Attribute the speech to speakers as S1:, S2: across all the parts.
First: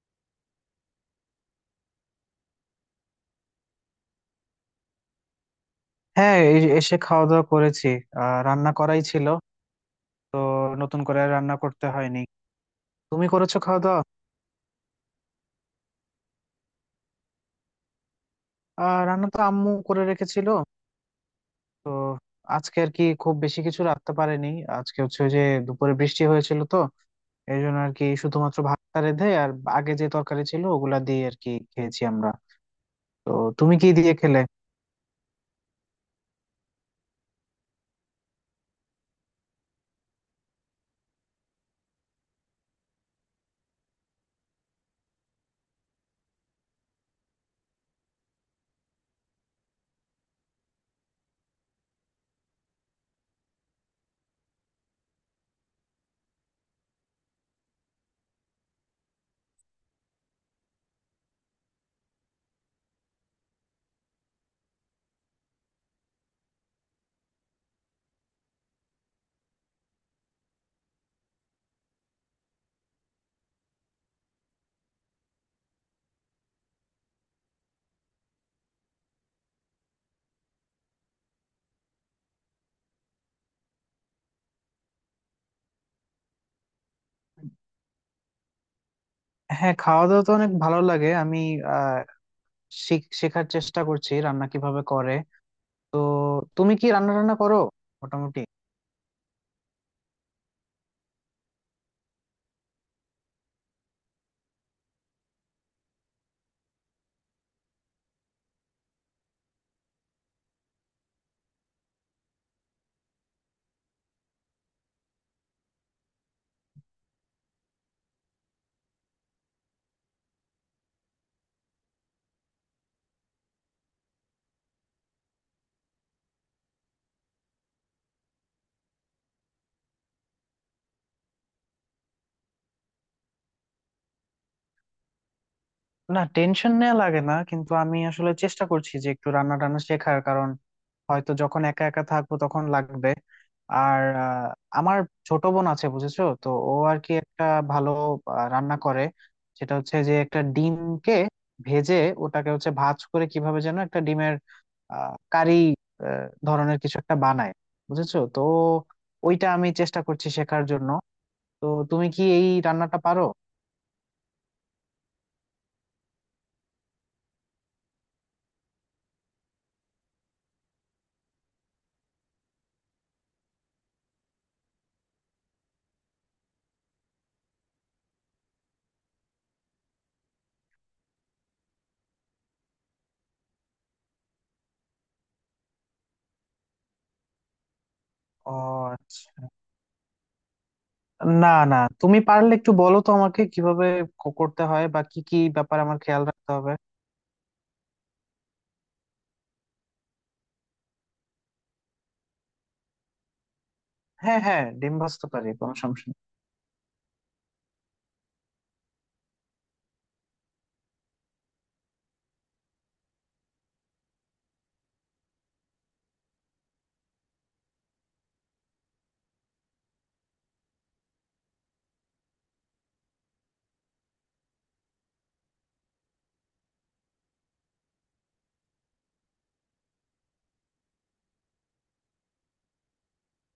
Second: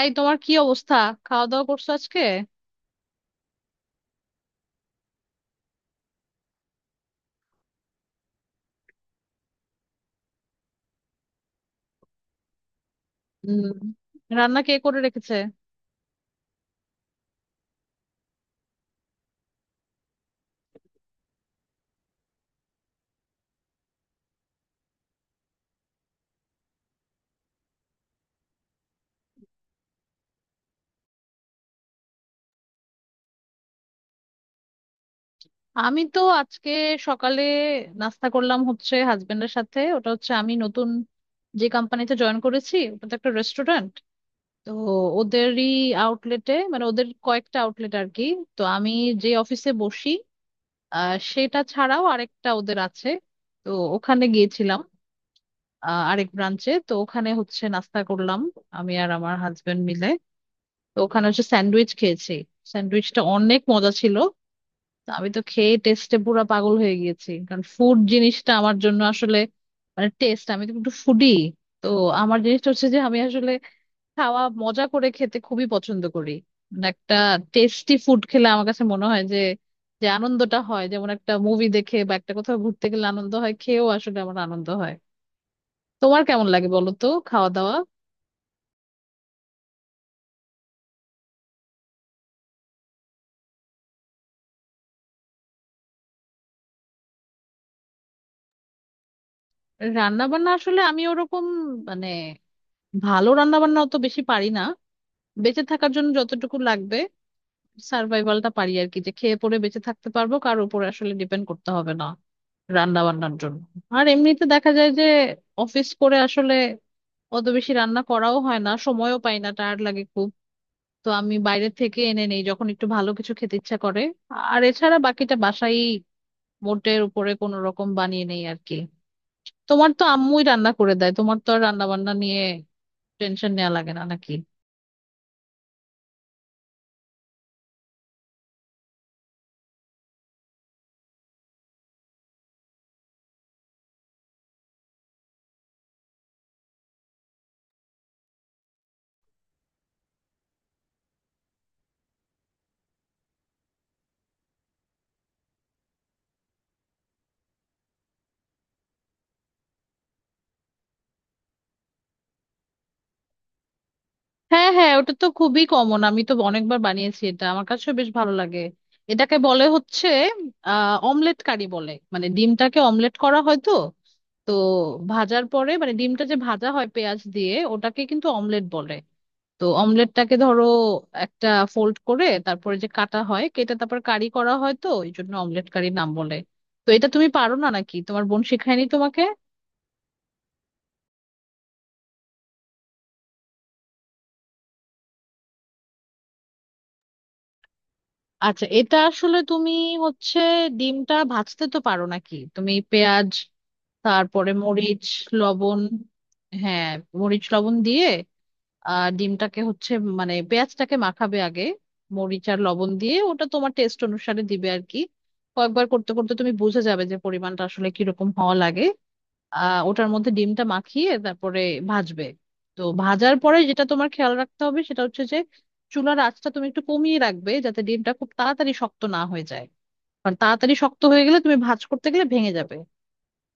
S1: এই তোমার কি অবস্থা? খাওয়া দাওয়া করছো আজকে?
S2: হ্যাঁ, এই এসে খাওয়া দাওয়া করেছি। রান্না করাই ছিল, তো নতুন করে আর রান্না করতে হয়নি। তুমি করেছো
S1: হুম।
S2: খাওয়া দাওয়া?
S1: রান্না কে করে রেখেছে?
S2: রান্না তো আম্মু করে রেখেছিল। আজকে আর কি খুব বেশি কিছু রাখতে পারেনি। আজকে হচ্ছে ওই যে, দুপুরে বৃষ্টি হয়েছিল তো, এই জন্য আর কি শুধুমাত্র ভাতটা রেঁধে আর আগে যে তরকারি ছিল ওগুলা দিয়ে আর কি খেয়েছি আমরা। তো তুমি কি দিয়ে খেলে?
S1: আমি তো আজকে সকালে নাস্তা করলাম হচ্ছে হাজবেন্ডের সাথে, ওটা হচ্ছে আমি নতুন যে কোম্পানিতে জয়েন করেছি ওটা তো একটা রেস্টুরেন্ট। তো ওদেরই আউটলেটে, মানে ওদের কয়েকটা আউটলেট আর কি। তো আমি যে অফিসে বসি, সেটা ছাড়াও আরেকটা ওদের আছে, তো ওখানে গিয়েছিলাম। আরেক ব্রাঞ্চে, তো ওখানে হচ্ছে নাস্তা করলাম আমি আর আমার হাজবেন্ড মিলে। তো ওখানে হচ্ছে স্যান্ডউইচ খেয়েছি, স্যান্ডউইচটা অনেক মজা ছিল। তো আমি তো খেয়ে টেস্টে পুরা পাগল হয়ে গিয়েছি, কারণ ফুড জিনিসটা আমার জন্য আসলে, মানে টেস্ট, আমি তো একটু ফুডি। তো আমার জিনিসটা হচ্ছে যে আমি আসলে খাওয়া মজা করে খেতে খুবই পছন্দ করি। মানে একটা টেস্টি ফুড খেলে আমার কাছে মনে হয় যে, যে আনন্দটা হয় যেমন একটা মুভি দেখে বা একটা কোথাও ঘুরতে গেলে আনন্দ হয়, খেয়েও আসলে আমার আনন্দ হয়। তোমার কেমন লাগে বলো তো, খাওয়া দাওয়া?
S2: হ্যাঁ, খাওয়া দাওয়া তো অনেক ভালো লাগে। আমি আহ শেখার চেষ্টা করছি রান্না কিভাবে করে। তো তুমি কি রান্না টান্না করো? মোটামুটি।
S1: রান্না বান্না আসলে আমি ওরকম, মানে ভালো রান্না বান্না অত বেশি পারি না। বেঁচে থাকার জন্য যতটুকু লাগবে সার্ভাইভালটা পারি আর কি, যে খেয়ে পরে বেঁচে থাকতে পারবো, কার উপরে আসলে ডিপেন্ড করতে হবে না রান্না বান্নার জন্য। আর এমনিতে দেখা যায় যে অফিস করে আসলে অত বেশি রান্না করাও হয় না, সময়ও পাই না, টায়ার্ড লাগে খুব। তো আমি বাইরে থেকে এনে নেই যখন একটু ভালো কিছু খেতে ইচ্ছা করে। আর এছাড়া বাকিটা বাসায় মোটের উপরে কোনো রকম বানিয়ে নেই আর কি। তোমার তো আম্মুই রান্না করে দেয়, তোমার তো আর রান্না বান্না নিয়ে টেনশন নেওয়া লাগে না নাকি?
S2: না, টেনশন নেওয়া লাগে না, কিন্তু আমি আসলে চেষ্টা করছি যে একটু রান্না টান্না শেখার, কারণ হয়তো যখন একা একা থাকবো তখন লাগবে। আর আমার ছোট বোন আছে, বুঝেছো তো, ও আর কি একটা ভালো রান্না করে। সেটা হচ্ছে যে, একটা ডিমকে ভেজে ওটাকে হচ্ছে ভাজ করে কিভাবে যেন একটা ডিমের কারি ধরনের কিছু একটা বানায়, বুঝেছো তো। ওইটা আমি চেষ্টা করছি শেখার জন্য। তো তুমি কি এই রান্নাটা পারো?
S1: হ্যাঁ হ্যাঁ, ওটা তো খুবই কমন, আমি তো অনেকবার বানিয়েছি, এটা আমার কাছে বেশ ভালো লাগে। এটাকে বলে হচ্ছে অমলেট কারি বলে, মানে ডিমটাকে অমলেট করা হয় তো। তো ভাজার পরে, মানে ডিমটা যে ভাজা হয় পেঁয়াজ দিয়ে, ওটাকে কিন্তু অমলেট বলে। তো অমলেটটাকে ধরো একটা ফোল্ড করে তারপরে যে কাটা হয়, কেটে তারপর কারি করা হয়, তো এই জন্য অমলেট কারি নাম বলে। তো এটা তুমি পারো না নাকি? তোমার বোন
S2: ও
S1: শেখায়নি তোমাকে?
S2: আচ্ছা। না না, তুমি পারলে একটু বলো তো আমাকে, কিভাবে করতে হয় বা কি কি ব্যাপারে আমার খেয়াল রাখতে হবে।
S1: আচ্ছা, এটা আসলে তুমি হচ্ছে, ডিমটা ভাজতে তো পারো নাকি? তুমি পেঁয়াজ,
S2: হ্যাঁ
S1: তারপরে
S2: হ্যাঁ, ডিম
S1: মরিচ,
S2: ভাজতে পারি, কোনো
S1: লবণ।
S2: সমস্যা নেই।
S1: হ্যাঁ। মরিচ লবণ দিয়ে, আর ডিমটাকে হচ্ছে, মানে পেঁয়াজটাকে মাখাবে আগে মরিচ আর লবণ দিয়ে, ওটা তোমার টেস্ট অনুসারে দিবে আর কি। কয়েকবার করতে করতে তুমি বুঝে যাবে যে পরিমাণটা আসলে কিরকম হওয়া লাগে। ওটার মধ্যে ডিমটা মাখিয়ে তারপরে ভাজবে। তো ভাজার পরে যেটা তোমার খেয়াল রাখতে হবে সেটা হচ্ছে যে চুলার আঁচটা তুমি একটু কমিয়ে রাখবে, যাতে ডিমটা খুব তাড়াতাড়ি শক্ত না হয়ে যায়। কারণ তাড়াতাড়ি শক্ত হয়ে গেলে তুমি ভাজ করতে গেলে ভেঙে যাবে।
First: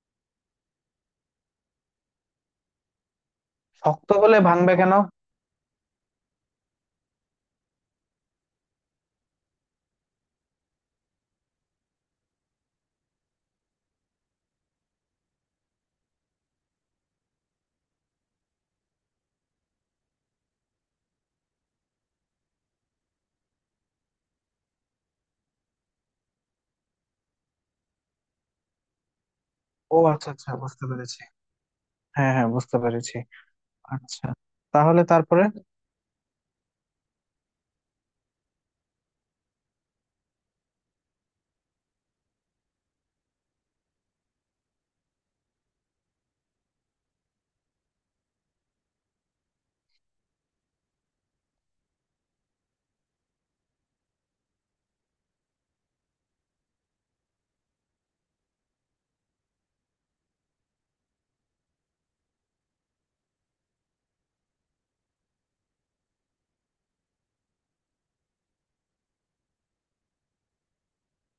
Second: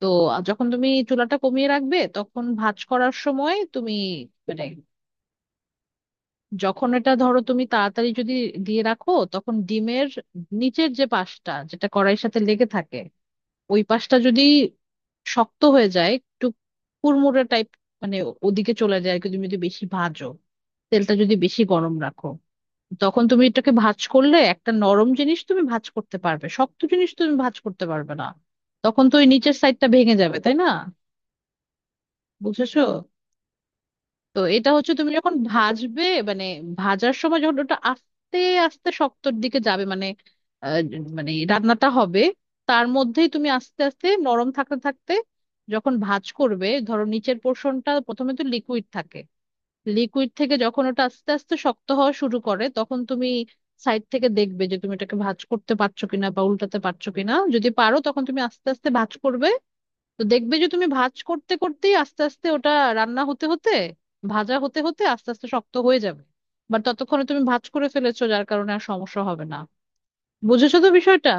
S1: তো যখন তুমি চুলাটা কমিয়ে রাখবে তখন ভাঁজ করার সময় তুমি,
S2: শক্ত হলে
S1: মানে
S2: ভাঙবে কেন?
S1: যখন এটা ধরো তুমি তাড়াতাড়ি যদি দিয়ে রাখো, তখন ডিমের নিচের যে পাশটা যেটা কড়াইয়ের সাথে লেগে থাকে, ওই পাশটা যদি শক্ত হয়ে যায়, একটু কুড়মুড়ে টাইপ, মানে ওদিকে চলে যায় আর কি, তুমি যদি বেশি ভাজো, তেলটা যদি বেশি গরম রাখো, তখন তুমি এটাকে ভাঁজ করলে, একটা নরম জিনিস তুমি ভাঁজ করতে পারবে, শক্ত জিনিস তুমি ভাঁজ করতে পারবে না। তখন তো ওই নিচের সাইডটা
S2: ও
S1: ভেঙে
S2: আচ্ছা
S1: যাবে
S2: আচ্ছা,
S1: তাই না?
S2: বুঝতে পেরেছি। হ্যাঁ হ্যাঁ, বুঝতে
S1: বুঝেছো
S2: পেরেছি। আচ্ছা,
S1: তো। এটা হচ্ছে
S2: তাহলে
S1: তুমি যখন
S2: তারপরে?
S1: ভাজবে, মানে ভাজার সময় যখন ওটা আস্তে আস্তে শক্তর দিকে যাবে, মানে আহ, মানে রান্নাটা হবে, তার মধ্যেই তুমি আস্তে আস্তে নরম থাকতে থাকতে যখন ভাজ করবে, ধরো নিচের পোর্শনটা প্রথমে তো লিকুইড থাকে। লিকুইড থেকে যখন ওটা আস্তে আস্তে শক্ত হওয়া শুরু করে, তখন তুমি সাইড থেকে দেখবে যে তুমি এটাকে ভাজ করতে পারছো কিনা বা উল্টাতে পারছো কিনা, যদি পারো তখন তুমি আস্তে আস্তে ভাজ করবে। তো দেখবে যে তুমি ভাঁজ করতে করতেই আস্তে আস্তে ওটা রান্না হতে হতে, ভাজা হতে হতে আস্তে আস্তে শক্ত হয়ে যাবে। বাট ততক্ষণে তুমি ভাঁজ করে ফেলেছো, যার কারণে আর সমস্যা হবে না। বুঝেছো তো বিষয়টা?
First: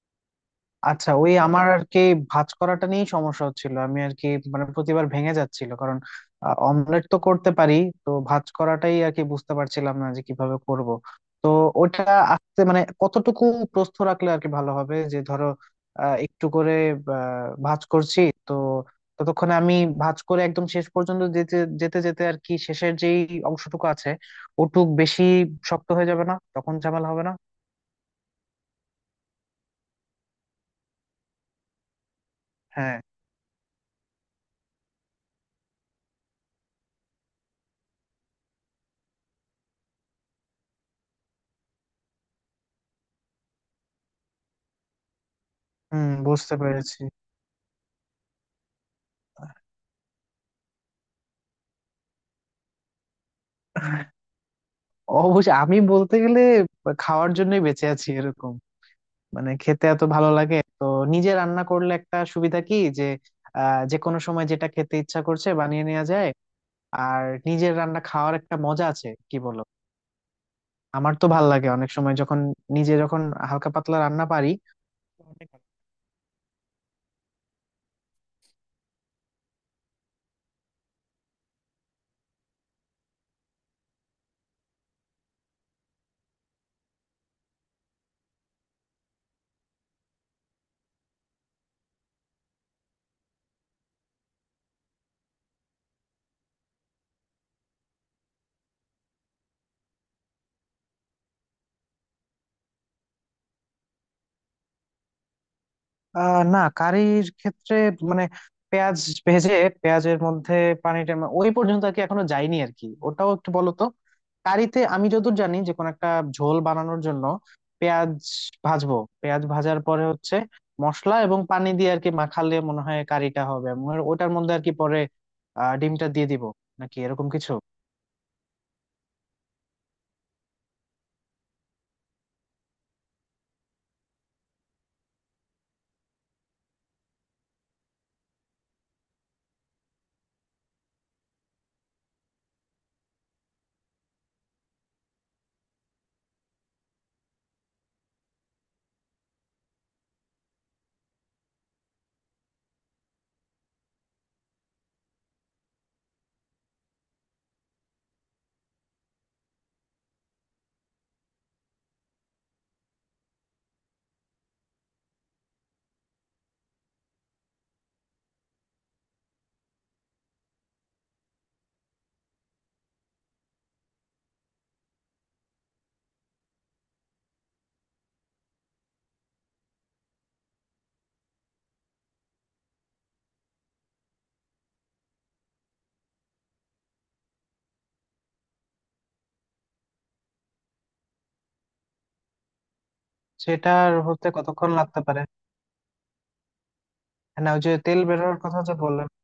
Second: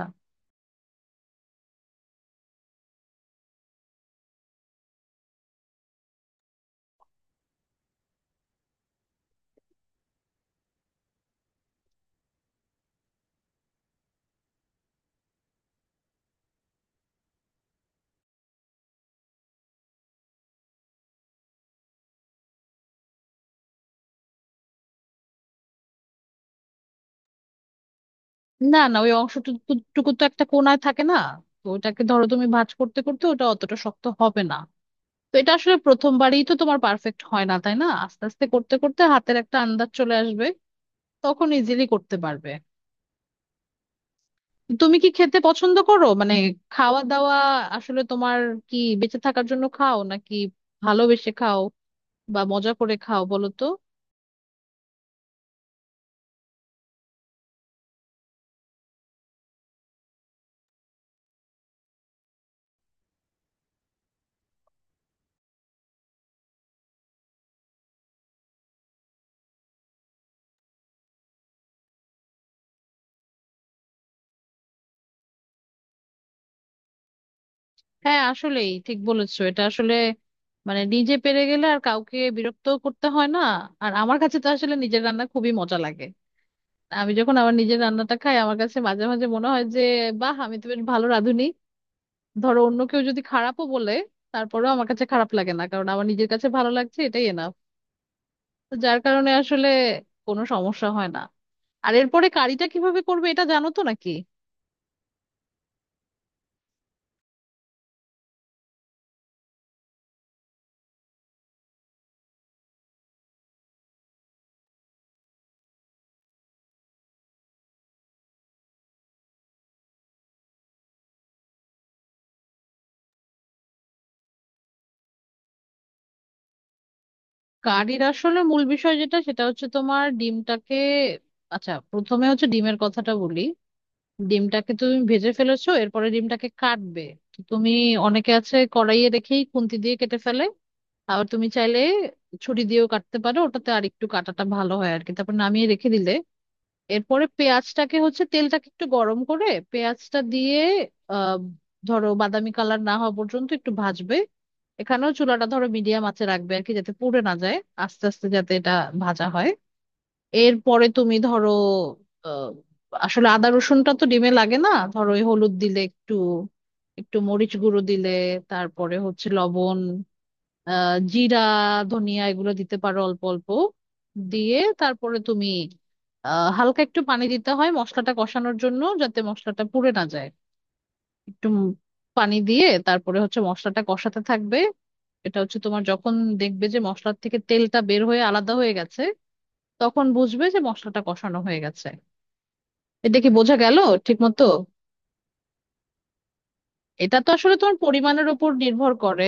S2: আচ্ছা, ওই আমার আর কি ভাঁজ করাটা নিয়েই সমস্যা হচ্ছিল। আমি আর কি, মানে প্রতিবার ভেঙে যাচ্ছিল, কারণ অমলেট তো করতে পারি, তো ভাঁজ করাটাই আর কি বুঝতে পারছিলাম না যে কিভাবে করব। তো ওটা আসতে মানে কতটুকু প্রস্থ রাখলে আর কি ভালো হবে, যে ধরো একটু করে ভাঁজ করছি, তো ততক্ষণে আমি ভাঁজ করে একদম শেষ পর্যন্ত যেতে যেতে যেতে আর কি শেষের যেই অংশটুকু আছে ওটুক বেশি শক্ত হয়ে যাবে না, তখন ঝামেলা হবে না।
S1: না না, ওই অংশটুকু তো একটা কোণায় থাকে না, তো ওটাকে ধরো তুমি ভাঁজ
S2: হ্যাঁ।
S1: করতে করতে ওটা অতটা শক্ত হবে না। তো এটা আসলে প্রথমবারই তো তোমার পারফেক্ট হয় না তাই না, আস্তে আস্তে করতে করতে হাতের একটা আন্দাজ চলে আসবে, তখন ইজিলি করতে পারবে। তুমি কি খেতে পছন্দ করো
S2: হুম,
S1: মানে,
S2: বুঝতে
S1: খাওয়া
S2: পেরেছি।
S1: দাওয়া আসলে তোমার কি, বেঁচে থাকার জন্য খাও নাকি ভালোবেসে খাও, বা মজা করে খাও, বলো তো?
S2: অবশ্যই, আমি বলতে গেলে খাওয়ার জন্যই বেঁচে আছি এরকম, মানে খেতে এত ভালো লাগে তো। নিজে রান্না করলে একটা সুবিধা, কি যে যে কোনো সময় যেটা খেতে ইচ্ছা করছে বানিয়ে নেওয়া যায়। আর নিজের রান্না খাওয়ার একটা মজা আছে, কি বলো? আমার তো ভাল লাগে অনেক সময়, যখন নিজে যখন হালকা পাতলা রান্না পারি।
S1: হ্যাঁ আসলেই ঠিক বলেছো, এটা আসলে মানে নিজে পেরে গেলে আর কাউকে বিরক্ত করতে হয় না। আর আমার কাছে তো আসলে নিজের রান্না খুবই মজা লাগে। আমি যখন আমার নিজের রান্নাটা খাই, আমার কাছে মাঝে মাঝে মনে হয় যে, বাহ আমি তো বেশ ভালো রাঁধুনি। ধরো অন্য কেউ যদি খারাপও বলে, তারপরেও আমার কাছে খারাপ লাগে না, কারণ আমার নিজের কাছে ভালো লাগছে এটাই এনাফ। তো যার কারণে আসলে কোনো সমস্যা হয় না। আর এরপরে কারিটা কিভাবে করবে এটা জানো তো নাকি?
S2: না, কারির ক্ষেত্রে মানে পেঁয়াজ ভেজে পেঁয়াজের মধ্যে পানিটা ওই পর্যন্ত আর কি এখনো যায়নি আর কি, ওটাও একটু বলো তো। কারিতে আমি যতদূর জানি যে, কোনো একটা ঝোল বানানোর জন্য পেঁয়াজ ভাজবো, পেঁয়াজ ভাজার পরে হচ্ছে মশলা এবং পানি দিয়ে আর কি মাখালে মনে হয় কারিটা হবে, আমার ওটার মধ্যে আর কি পরে ডিমটা দিয়ে দিব নাকি এরকম কিছু।
S1: কারির আসলে মূল বিষয় যেটা সেটা হচ্ছে তোমার ডিমটাকে, আচ্ছা প্রথমে হচ্ছে ডিমের কথাটা বলি। ডিমটাকে তুমি ভেজে ফেলেছো, এরপরে ডিমটাকে কাটবে। তো তুমি, অনেকে আছে কড়াইয়ে দেখেই খুন্তি দিয়ে কেটে ফেলে, আবার তুমি চাইলে ছুরি দিয়েও কাটতে পারো, ওটাতে আর একটু কাটাটা ভালো হয় আর কি, তারপর নামিয়ে রেখে দিলে। এরপরে পেঁয়াজটাকে হচ্ছে, তেলটাকে একটু গরম করে পেঁয়াজটা দিয়ে, আহ ধরো বাদামি কালার না হওয়া পর্যন্ত একটু ভাজবে। এখানেও চুলাটা ধরো মিডিয়াম আঁচে রাখবে আর কি, যাতে পুড়ে না যায়, আস্তে আস্তে যাতে এটা ভাজা হয়। এরপরে তুমি ধরো আহ, আসলে আদা রসুনটা তো ডিমে লাগে না, ধরো ওই হলুদ দিলে একটু, একটু মরিচ গুঁড়ো দিলে, তারপরে হচ্ছে লবণ, জিরা, ধনিয়া, এগুলো দিতে পারো অল্প অল্প। দিয়ে তারপরে তুমি হালকা একটু পানি দিতে হয় মশলাটা কষানোর জন্য, যাতে মশলাটা পুড়ে না যায়। একটু পানি দিয়ে তারপরে হচ্ছে মশলাটা কষাতে থাকবে। এটা হচ্ছে তোমার যখন দেখবে যে মশলার থেকে তেলটা বের হয়ে আলাদা হয়ে গেছে, তখন বুঝবে যে মশলাটা কষানো হয়ে গেছে। এটা কি বোঝা গেল?
S2: সেটার
S1: ঠিক
S2: হতে
S1: মতো,
S2: কতক্ষণ লাগতে পারে?
S1: এটা তো
S2: না,
S1: আসলে
S2: ওই
S1: তোমার
S2: যে তেল
S1: পরিমাণের
S2: বেরোনোর
S1: উপর
S2: কথা যে
S1: নির্ভর
S2: বললাম।
S1: করে,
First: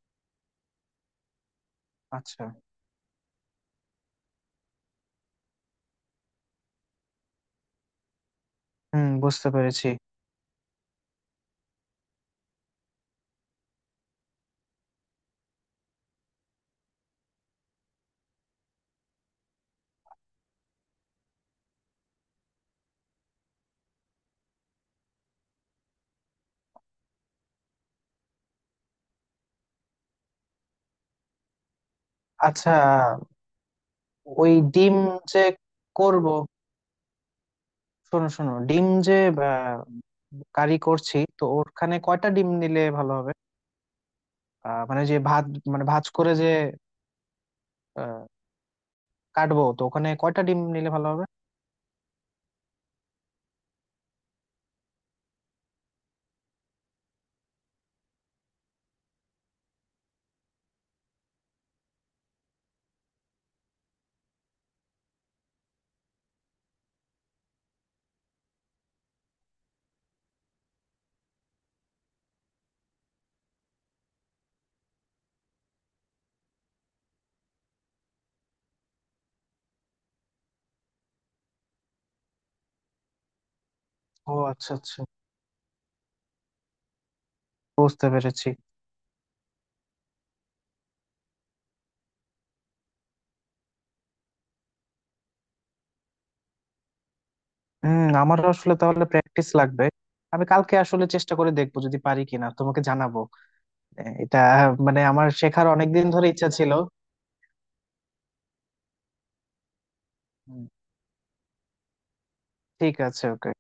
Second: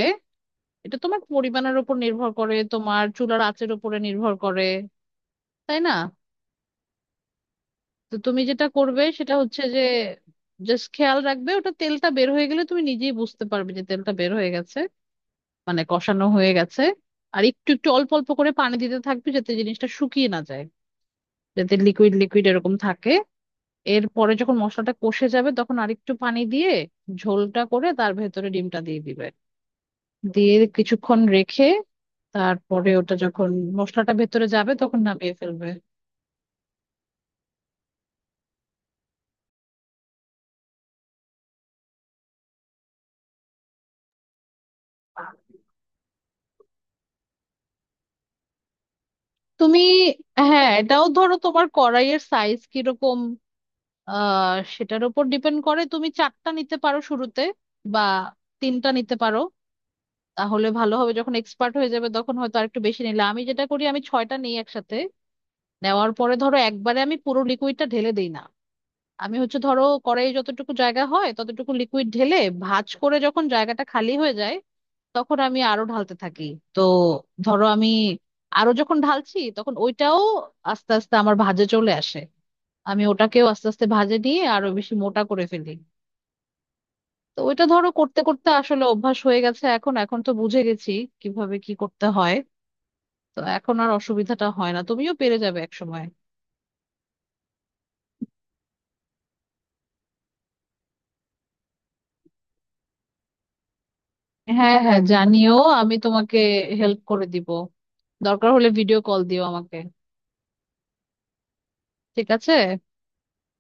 S1: এটা তোমার পরিমাণের উপর নির্ভর
S2: আচ্ছা।
S1: করে, তোমার চুলার আঁচের উপরে নির্ভর করে, তাই না? তো তুমি যেটা করবে
S2: হুম,
S1: সেটা
S2: বুঝতে
S1: হচ্ছে যে
S2: পেরেছি।
S1: জাস্ট খেয়াল রাখবে ওটা, তেলটা বের হয়ে গেলে তুমি নিজেই বুঝতে পারবে যে তেলটা বের হয়ে গেছে, মানে কষানো হয়ে গেছে। আর একটু একটু অল্প অল্প করে পানি দিতে থাকবে, যাতে জিনিসটা শুকিয়ে না যায়, যাতে লিকুইড লিকুইড এরকম থাকে। এরপরে যখন মশলাটা কষে যাবে, তখন আরেকটু পানি দিয়ে ঝোলটা করে তার ভেতরে ডিমটা দিয়ে দিবে, দিয়ে কিছুক্ষণ রেখে,
S2: আচ্ছা,
S1: তারপরে ওটা যখন মশলাটা ভেতরে
S2: ওই
S1: যাবে
S2: ডিম
S1: তখন নামিয়ে
S2: যে
S1: ফেলবে।
S2: করব, শোনো শোনো, ডিম যে আহ, কারি করছি, তো ওখানে কয়টা ডিম নিলে ভালো হবে? মানে যে ভাত, মানে ভাজ করে যে আহ, কাটবো
S1: তুমি,
S2: তো ওখানে কয়টা ডিম
S1: হ্যাঁ
S2: নিলে
S1: এটাও
S2: ভালো হবে?
S1: ধরো তোমার কড়াইয়ের সাইজ কিরকম, আহ সেটার উপর ডিপেন্ড করে। তুমি চারটা নিতে পারো শুরুতে, বা তিনটা নিতে পারো, তাহলে ভালো হবে। যখন এক্সপার্ট হয়ে যাবে তখন হয়তো আরেকটু বেশি নিলে, আমি যেটা করি আমি ছয়টা নিই একসাথে। নেওয়ার পরে ধরো একবারে আমি পুরো লিকুইডটা ঢেলে দিই না, আমি হচ্ছে ধরো কড়াইয়ে যতটুকু জায়গা হয় ততটুকু লিকুইড ঢেলে ভাঁজ করে, যখন জায়গাটা খালি হয়ে যায় তখন আমি আরো ঢালতে থাকি। তো ধরো আমি আরো যখন ঢালছি তখন ওইটাও আস্তে আস্তে আমার ভাঁজে চলে আসে, আমি ওটাকেও আস্তে আস্তে ভাজে
S2: ও
S1: নিয়ে আরো
S2: আচ্ছা
S1: বেশি
S2: আচ্ছা,
S1: মোটা করে ফেলি। তো ওইটা ধরো
S2: বুঝতে
S1: করতে
S2: পেরেছি।
S1: করতে আসলে অভ্যাস হয়ে গেছে, এখন এখন তো বুঝে গেছি কিভাবে কি করতে হয়। তো এখন আর অসুবিধাটা হয় না, তুমিও পেরে যাবে এক সময়।
S2: হম, আমারও আসলে তাহলে প্র্যাকটিস লাগবে। আমি কালকে আসলে চেষ্টা করে দেখবো, যদি পারি কিনা তোমাকে জানাবো। এটা
S1: হ্যাঁ হ্যাঁ
S2: মানে আমার
S1: জানিও,
S2: শেখার
S1: আমি
S2: অনেকদিন ধরে
S1: তোমাকে
S2: ইচ্ছা ছিল।
S1: হেল্প করে দিব। দরকার হলে ভিডিও কল দিও আমাকে।
S2: হুম,
S1: ঠিক আছে।
S2: ঠিক আছে, ওকে।